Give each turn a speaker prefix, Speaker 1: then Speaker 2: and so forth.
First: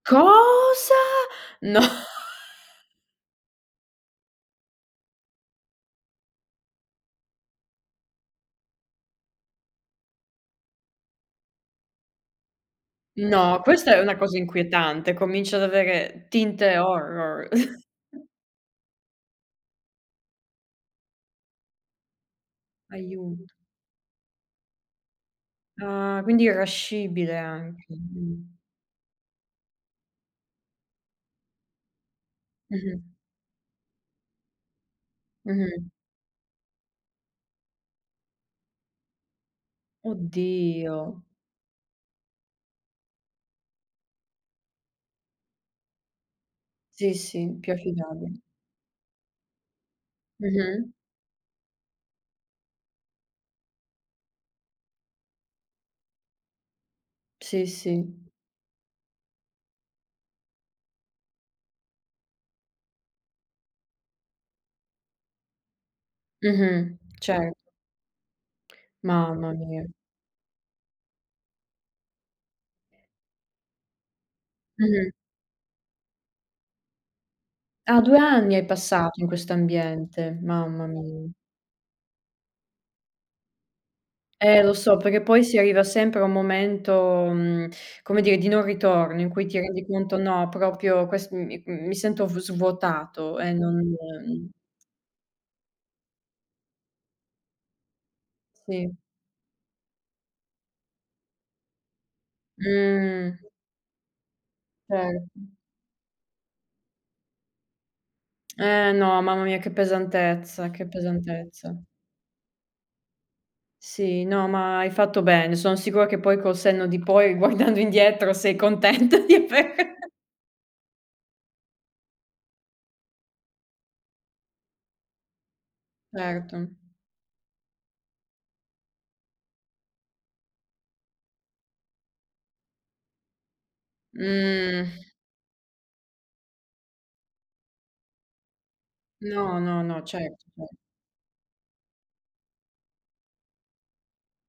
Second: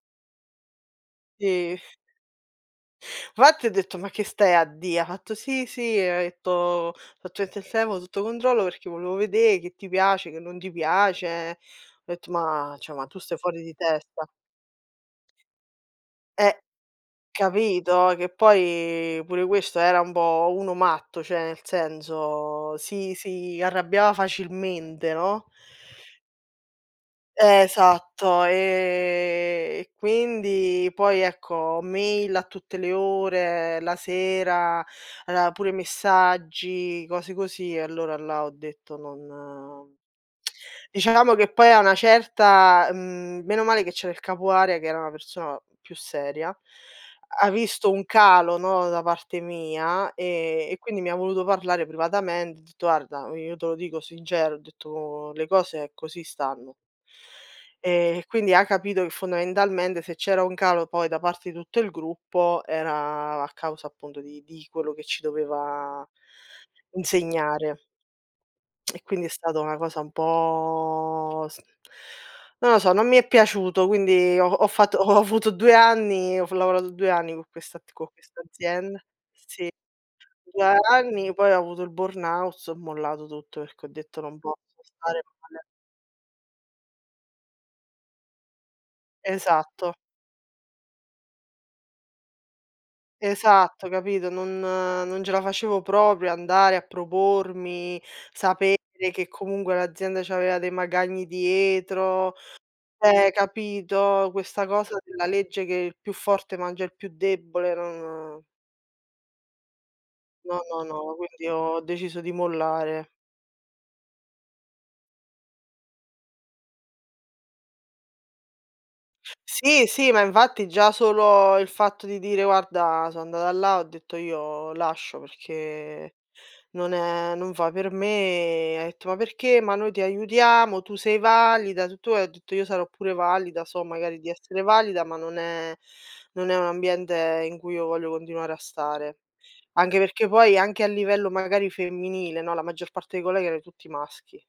Speaker 1: Cosa?
Speaker 2: Sì.
Speaker 1: No.
Speaker 2: Fatti ho detto: "Ma che stai a dì?" Ha fatto: "Sì, sì", e ha detto: "Ho fatto [unintelligible] sotto controllo perché volevo vedé che ti piace, che non ti piace". Ho etto: "Ma cioè ma tu stai
Speaker 1: No,
Speaker 2: fuori di
Speaker 1: questa è una
Speaker 2: testa".
Speaker 1: cosa inquietante, comincia ad avere
Speaker 2: Eh,
Speaker 1: tinte horror.
Speaker 2: capito? Che poi pure questo era un po' uno matto, cioè nel senso si
Speaker 1: Aiuto.
Speaker 2: si arrabbiava facilmente, no?
Speaker 1: Ah, quindi irascibile anche.
Speaker 2: Esatto, ehm,
Speaker 1: Mh.
Speaker 2: e quindi poi ecco mail a tutte le
Speaker 1: Mh-mh.
Speaker 2: ore, la sera, aveva pure
Speaker 1: Mh-mh.
Speaker 2: messaggi, cose così e allora là ho detto: "Non"
Speaker 1: Oh Dio.
Speaker 2: Dicevamo che poi a una certa, mhmm, meno male che c'era il capo area che era una persona più seria,
Speaker 1: Sì
Speaker 2: ha
Speaker 1: sì, più
Speaker 2: visto un
Speaker 1: agitato.
Speaker 2: calo, no, da parte mia, ehm, e
Speaker 1: Mh-mh.
Speaker 2: quindi mi voluto parlare privatamente. Ho detto: "Arda, io te lo dico sincera", ho detto: "Le cose così stanno".
Speaker 1: Sì,
Speaker 2: Ehm, e
Speaker 1: sì.
Speaker 2: quindi ha capito che fondamentalmente se c'era un calo poi da parte di tutto il gruppo era a causa appunto di di quello che ci doveva
Speaker 1: Mh-mh. Certo.
Speaker 2: insegnare. E quindi è
Speaker 1: Mamma
Speaker 2: stata una
Speaker 1: mia.
Speaker 2: cosa un po' s non lo so, non mi è piaciuto, quindi ho ho fatto
Speaker 1: Mh-mh.
Speaker 2: ho avuto 2 anni, ho f lavorato 2 anni in questa
Speaker 1: Ah,
Speaker 2: co'
Speaker 1: due
Speaker 2: questa t co'
Speaker 1: anni hai
Speaker 2: questa azienda
Speaker 1: passato in questo
Speaker 2: sì,
Speaker 1: ambiente.
Speaker 2: 2
Speaker 1: Mamma mia.
Speaker 2: anni, poi ho avuto il burnout ho mollato tutto, perché ho detto: "Non posso
Speaker 1: Eh lo so,
Speaker 2: stare
Speaker 1: perché poi si
Speaker 2: male".
Speaker 1: arriva sempre a un momento, mhmm, come dire, di non ritorno, in cui ti rendi
Speaker 2: Esatto.
Speaker 1: conto, no, proprio quest mi, mhmm, mi sento v svuotato e non,
Speaker 2: Esatto, capito?
Speaker 1: ehm
Speaker 2: Non non ce la facevo proprio andare a propormi, sapere
Speaker 1: Sì.
Speaker 2: che comunque l'azienda c'aveva dei magagni dietro. Eh,
Speaker 1: Mh.
Speaker 2: capito, questa cosa della
Speaker 1: Certo
Speaker 2: legge che il più forte mangia il più debole, non
Speaker 1: Eh no, mamma mia che
Speaker 2: No,
Speaker 1: pesantezza,
Speaker 2: no,
Speaker 1: che
Speaker 2: no, ma quindi ho
Speaker 1: pesantezza.
Speaker 2: deciso di mollare.
Speaker 1: Sì, no ma hai fatto bene. Son sicura che poi, col senno di poi, guardando indietro sei contenta di aver
Speaker 2: Sì, sì, ma infatti già solo il fatto di dire, guarda son andata là, ho detto: "Io lascio perché
Speaker 1: Certo.
Speaker 2: non è non fa per me". E ha etto: "Ma perché? Ma noi ti aiutiamo, tu sei valida, tutto e" ho detto: "Io sarò pure valida, so magari di essere
Speaker 1: Mh.
Speaker 2: valida, ma non è non è un ambiente in cui io voglio continuare a stare".
Speaker 1: No, no,
Speaker 2: Anche
Speaker 1: no,
Speaker 2: perché
Speaker 1: certo.
Speaker 2: poi
Speaker 1: [unintelligible]
Speaker 2: anche a livello magari femminile, no, la maggior parte dei colleghi era tutti maschi.